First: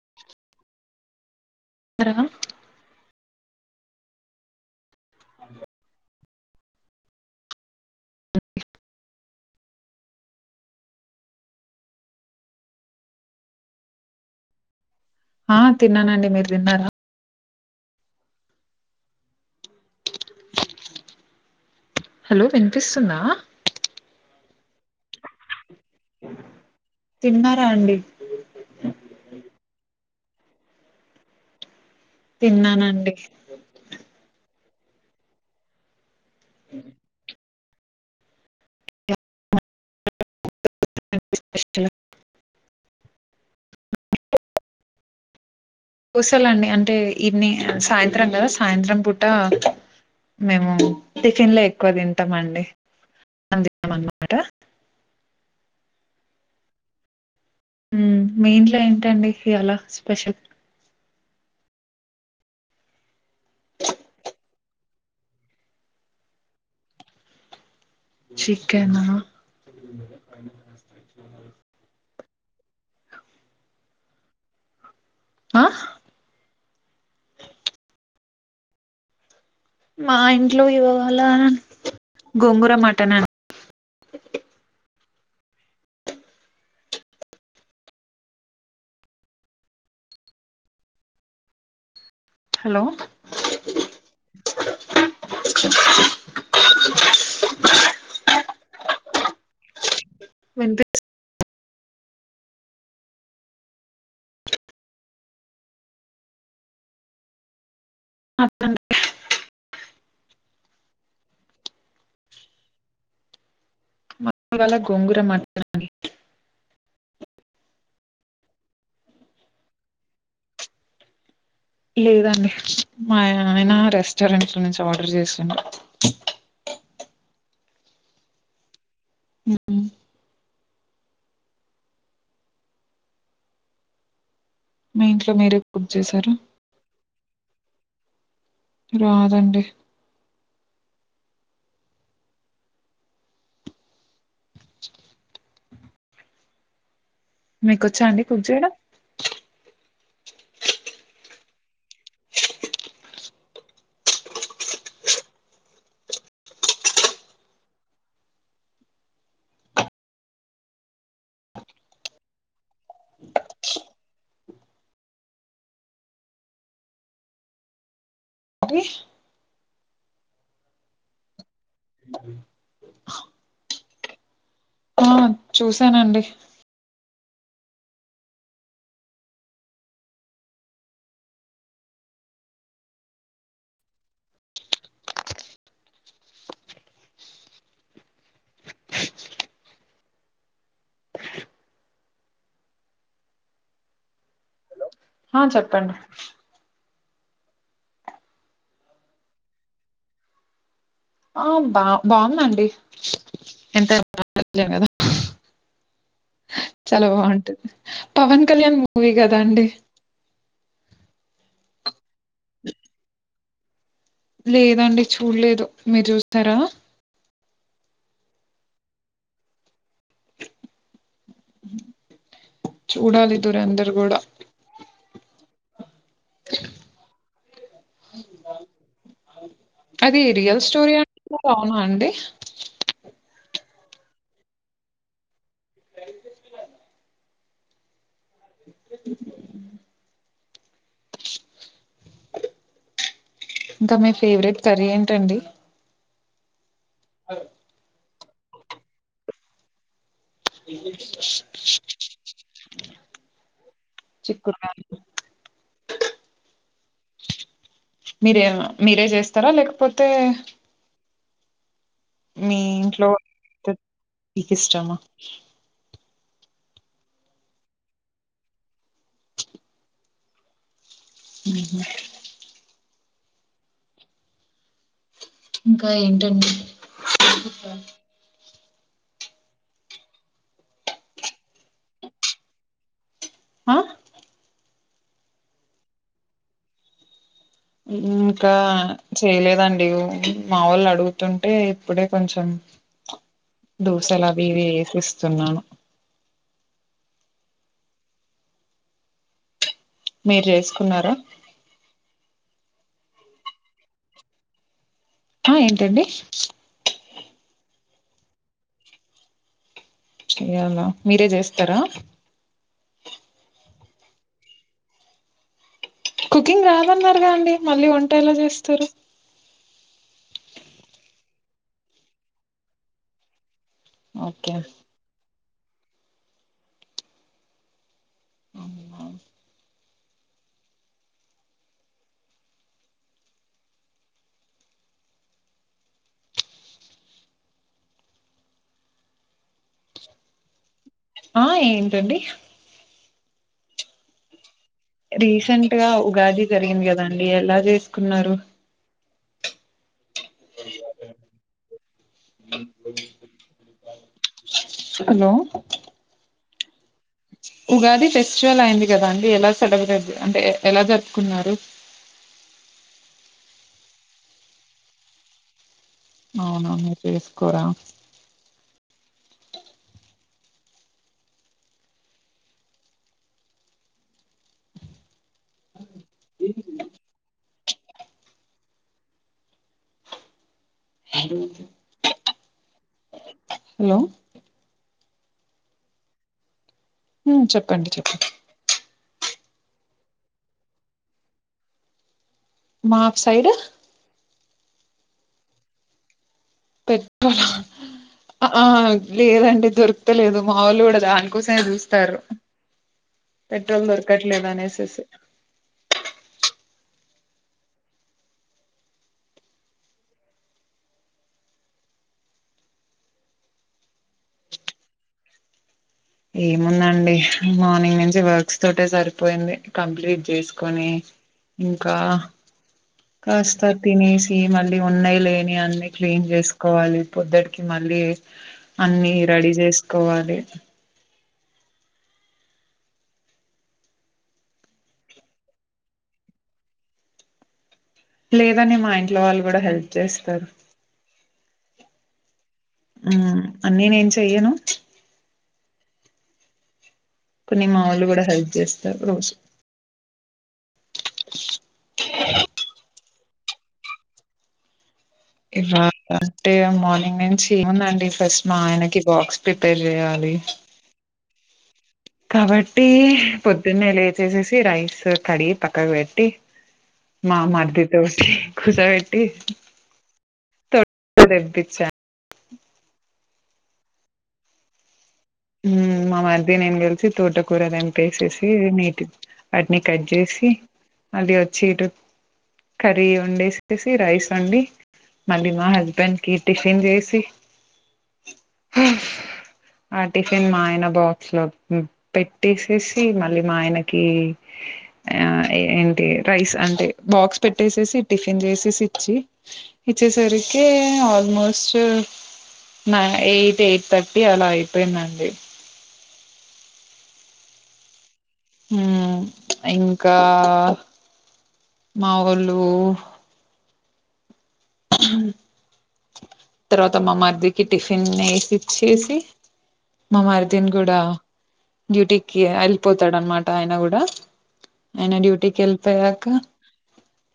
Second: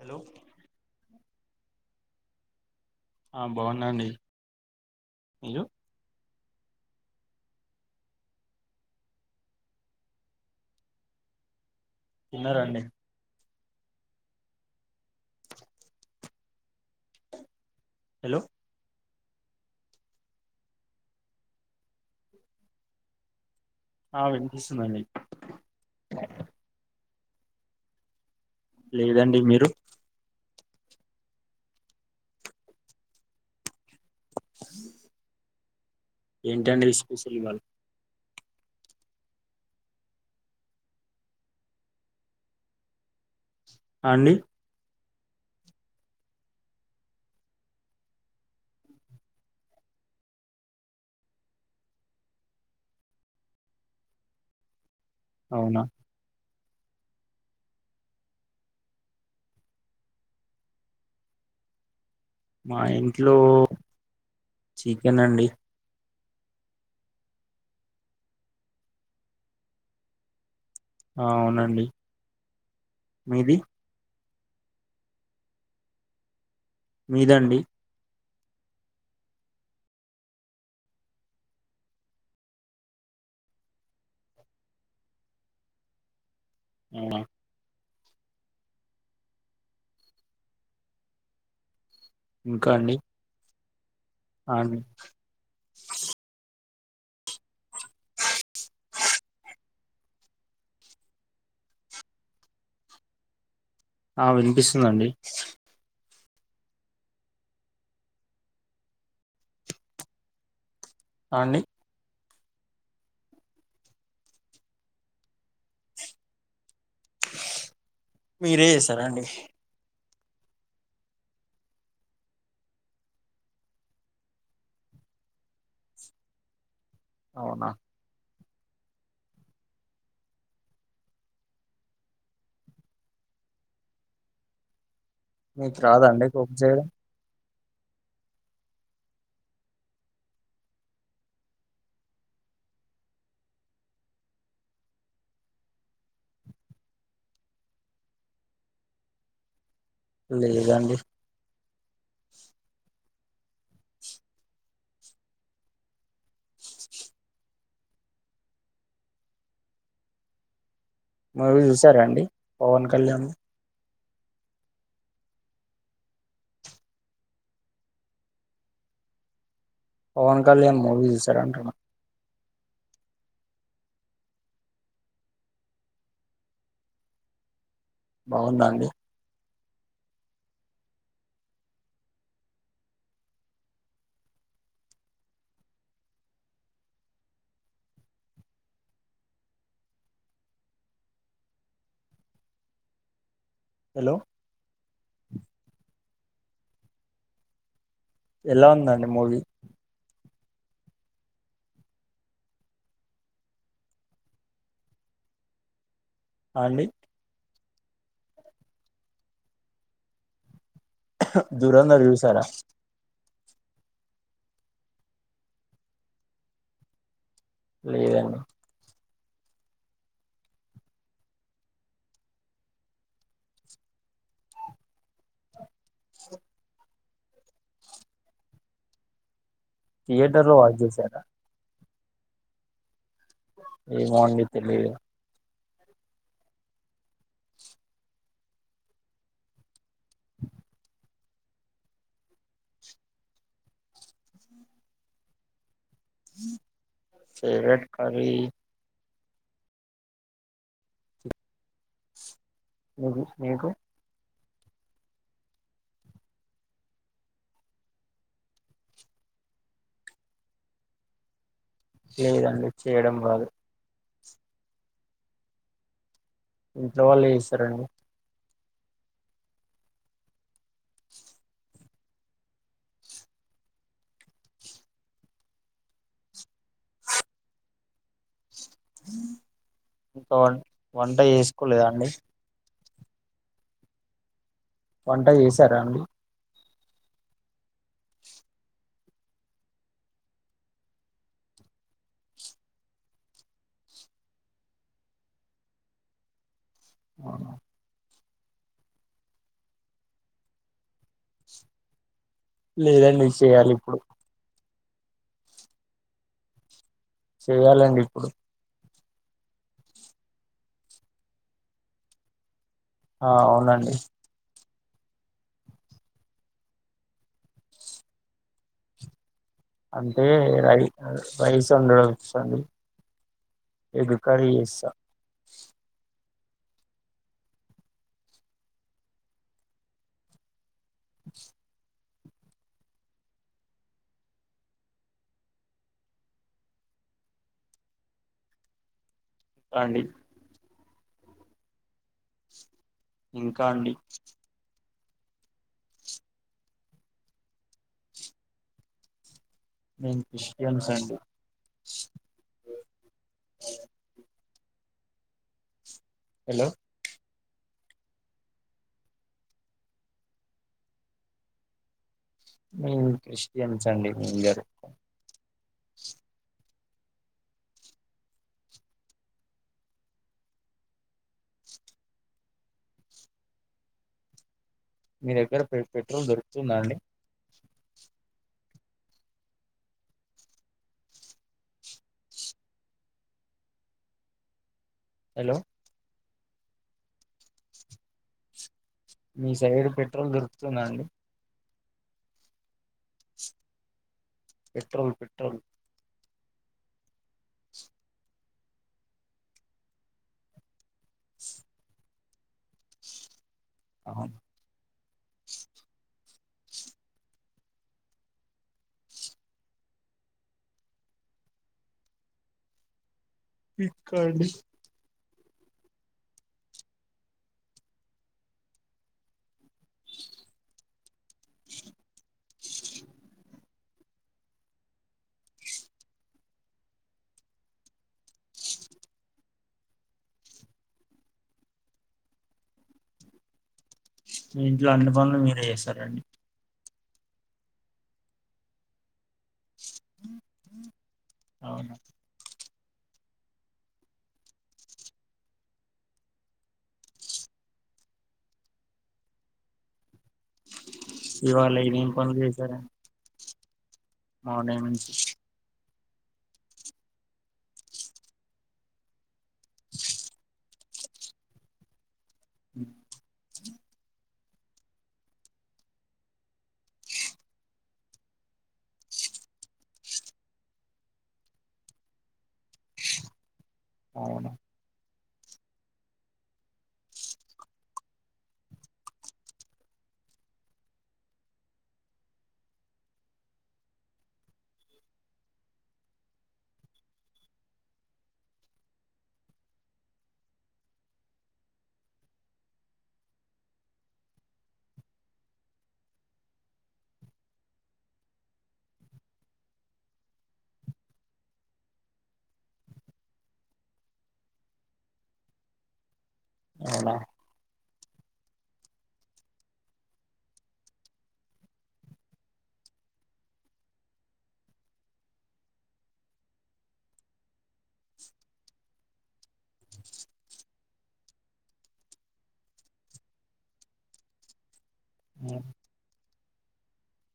hello అర ఆ బాగున్నండి మీరు తిన్నారండి ఆ తిన్నానండి మీరు తిన్నారా హలో హలో వినిపిస్తుందా ఆ వినిపిస్తుంది అండి తిన్నారా అండి లేదండి మీరు తిన్నానండి అ ఏంటండి ఇస్పెషల్ ఇవాళ [inaudible] అండి కుశలండి అంటే ఇవేని సాయంత్రం కదా సాయంత్రం పూట మేము టిఫెన్ లే ఎక్కువ తింటామండి [unintelligible] అన్నమాట అవునా ఉమ్ మీ ఇంట్లో ఏంటండి ఇయాలా స్పెషల్ మా ఇంట్లో చికెన్ అండి చికెనా ఆ అవునండి మీది ఆ మీదండి మా ఇంట్లో ఇవాళ గోంగూర మటన్ అండి [inaudible] అవునా ఇంకా హలో అండి [inaudible] అ [inaudible] వినిపి ఆ వినిపిస్తుందండి [unintelligible] ఆ అండి ఇవాళ గోంగూర మటన్ అండి మీరే చేసారండి లేదండి మా ఆయన రెస్టారెంట్ నుంచి ఆర్డర్ చేసిండు అవునా ఉమ్ మీ ఇంట్లో మీరే మీకు కుక్ రాదా అండి చేశారా కుక్ చేయడం రాదండి [inaudible] మీకు వచ్చా అండి కుక్ చేయడం లేదండి మూవీ చూసారండి పవన్ కళ్యాణ్ [inaudible] పవన్ కళ్యాణ్ మూవీ జూశార అంటున్నా ఆ చూసానండి బాగుందా అండి హలో ఆ చెప్పండి ఎలావుందండి మూవీ ఆ బా బాగుందండి ఎంతైనా [inaudible] [inaudible] అండి చాలా బాగుంట్టుంది పవన్ కళ్యాణ్ మూవీ గదా అండి ధురందర్ జూసారా లేదండి చూడలేదు మీరు చూసారా లేదండి [inaudible] చూడాలి ధురందర్ గూడా [inaudible] అది థియేటర్ లో రియల్ వాచ్ స్టోరీ చేసారా [unintelligible] అవునా అండి ఏమో అండి తెలియదు [inaudible] [inaudible] ఇంకా మీ ఫేవరెట్ కర్రీ ఏంటండి ఫెవరెట్ కర్రీ [inaudible] నీకు చిక్కురుగయ్ మీరిగా మీరే చేస్తారా లేకపోతే మీ లేదండి ఇంట్లో చేయడం రాదు [inaudible] ఇష్టమా ఇంట్లో వాళ్ళు చేస్తారండి ఉహు ఇంకా ఏంటండి ఇంక వం వంట చేసుకోలేదా అండి ఆ వంట చేశారా అండి ఇంకా చేయలేదండి మా వొళ్ళు అడుగుతుంటే ఇప్పుడే కొంచెం దోసలావియివి ఎసి ఇస్తున్నాను మీరు చేసుకున్నారా లేదండి చేయాలి ఇప్పుడు ఆ ఏంటండి చేయాలండి ఇప్పుడు చె్యాలా మీరే చేస్తారా ఆ అవునండి కుకింగ్ రాదన్నారుగా అండి మళ్ళీ వంట ఎలా చేస్తారు అంటే రై రైస్ వండడం వచండి ఎగ్ కర్రీ ఓకే చేస్తా [inaudible] అండి ఆ ఏంటండి ఇంకా అండి రీసెంట్ గా ఉగాది జరిగింది కదాండి ఎలా చేసుకున్నారు నేన్ క్రిస్టియన్స్ అండీ హలో హలో ఉగాది ఫెస్టివల్ అయింది కదా అండి ఎలా సెలబ్రేట్ అంటే ఎలా జరుపుకున్నారు మేమ్ క్రిస్టియన్స్ అండి మేం జరుపుకో అవున మీర్ చేసుకోరా మీ దగ్గర పె పెట్రోల్ దొరుకుతుందాండి అండీ హలో హలో ఉమ్ చెప్పండి చెప్పండి మీ సైడ్ పెట్రోల్ దొరుకుతుంద అండి మాపు సైడ్ పెట్రోల్ పెట్రోల్ పెట్రోల్ ఆ లేదండి దొరుకుతలేదు మావొళ్లు కూడా దానికోసమే చూస్తారు పెట్రోల్ అవును దొర్కట్లేదానేేసెసి [unintelligible] ఏముందండి మార్నింగ్ నుంచి వర్క్స్ తోటే సరిపోయింది కంప్లీట్ చేసుకొని ఇంకా కాస్త తినేసి మళ్ళీ ఉన్నాయి లేని అన్ని క్లీన్ చేసుకోవాలి పొద్దుటికి మళ్ మళ్ళీ అన్ని రెడీ చేసుకోవాలి మీ ఇంట్లో అన్ని పనులు మీరే చేస్తారండి లేదండి మా ఇంట్లో వాళ్ళు కూడా హెల్ప్ చేస్తారు అవున ఉ అన్ని నేను చెయ్యను కొన్ని మా వొళ్ళు కూడా హెల్ప్ చేస్తారు రోజు ఇవాళ ఏవేం పనులు చేసార మావునే మంచి ఇవా అంటే మార్నింగ్ నుంచి ఏముందండి ఫస్ట్ మా ఆయనకి బాక్స్ ప్రిపేర్ చెయ్యాలి కాబట్టి పొద్దున్నే లేచేసేసి రైస్ కడిగి పక్కకు పెట్టి మా మారిదితో కుసా పెట్టి దేబించా అవును ఉ మా మరిది నేను కలిసి తోట కూర తెంపేసిసి నీటి వాటిని కట్ చేసి అది వచ్చిండ్రు కర్రీ వండేసి రైస్ వండి మళ్ళీ మా హస్బెండ్ కి టిఫిన్ చేసి ఆ టిఫిన్ మా ఆయన బాక్స్ లో పెట్టేసేసి మళ్ళీ మా ఆయనకి ఆ ఏ ఏంటి రైస్ అంటే బాక్స్ పెట్టేసేసి టిఫిన్ చేసేసి ఇచ్చి ఇచ్చేసరికి ఆల్మోస్ట్ నై ఎయిట్ ఎయిట్ థర్టీ అలా అయి అయిపోయిందండి అవునా హ ఇంకా మా ఒళ్ళు తర్వాత మా మరిదికి టిఫిన్ ఏసి ఇచ్చేసి మా మరిదిన్ కూడా డ్యూటీకి వెళ్ళిపోతాడ అనమాట ఆయన కూడా ఆయన డ్యూటీకి వెళ్ళిపోయాక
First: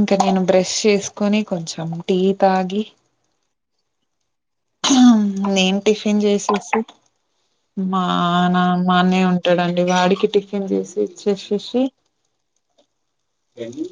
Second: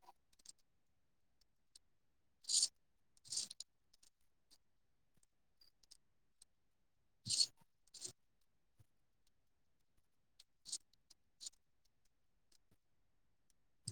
ఇంకా నేను బ్రష్ చేసుకోని కొంచెం టీ తాగి నేను టిఫిన్ చేసేసి మా ఆ నా మా అన్నయ్య ఉంటాడండి వాడికి టిఫిన్ చేసి ఇచ్చేసేసి ఏంది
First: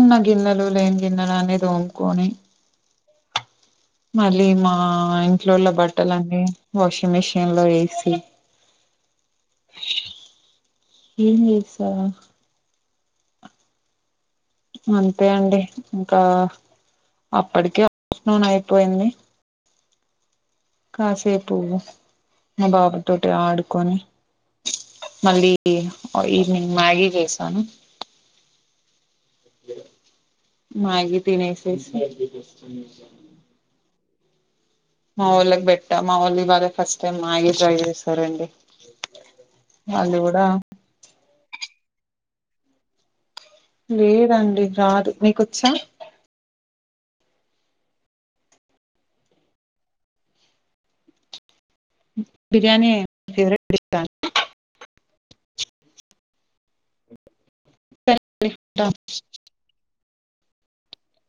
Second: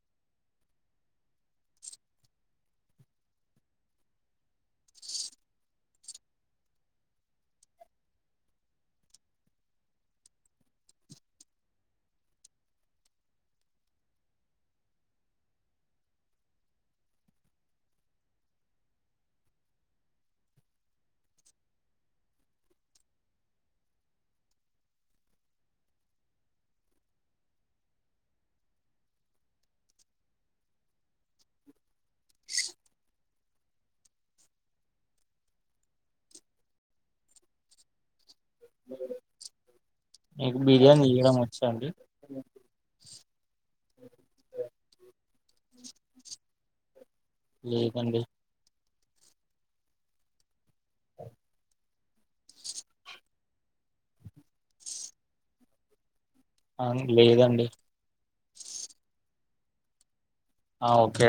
ఉన్న గిన్నెలు లేని గిన్నెలు అన్ని తోముకొని మళ్ళీ మా ఇంట్లోళ బట్టలు అన్నీ వాషింగ్ మిషిన్ లో వేసి ఏం చేస్తారు అంతే అండి ఇంకా అప్పటికే ఆఫ్టర్నూన్ అయిపోయింది కాసేపు మా బాబు తోటి ఆడుకోని మళ్ళీ ఈవినింగ్ మ్యాగీ చేసాను మ్యాగీ తినేసేసి మా వాళ్ళకి పెట్టా మా వాళ్లు ఈగ అదే ఫస్ట్ టైం మ్యాగీ ట్రై చేశా సరేండి వాళ్లు కూడా సండి లేదండి రాదు నీకొచ్చా లేదండి బిర్యానీ ఫవరెట్ డిష్ లేదండి సరే అండి ఉంటాను ఆ ఓకే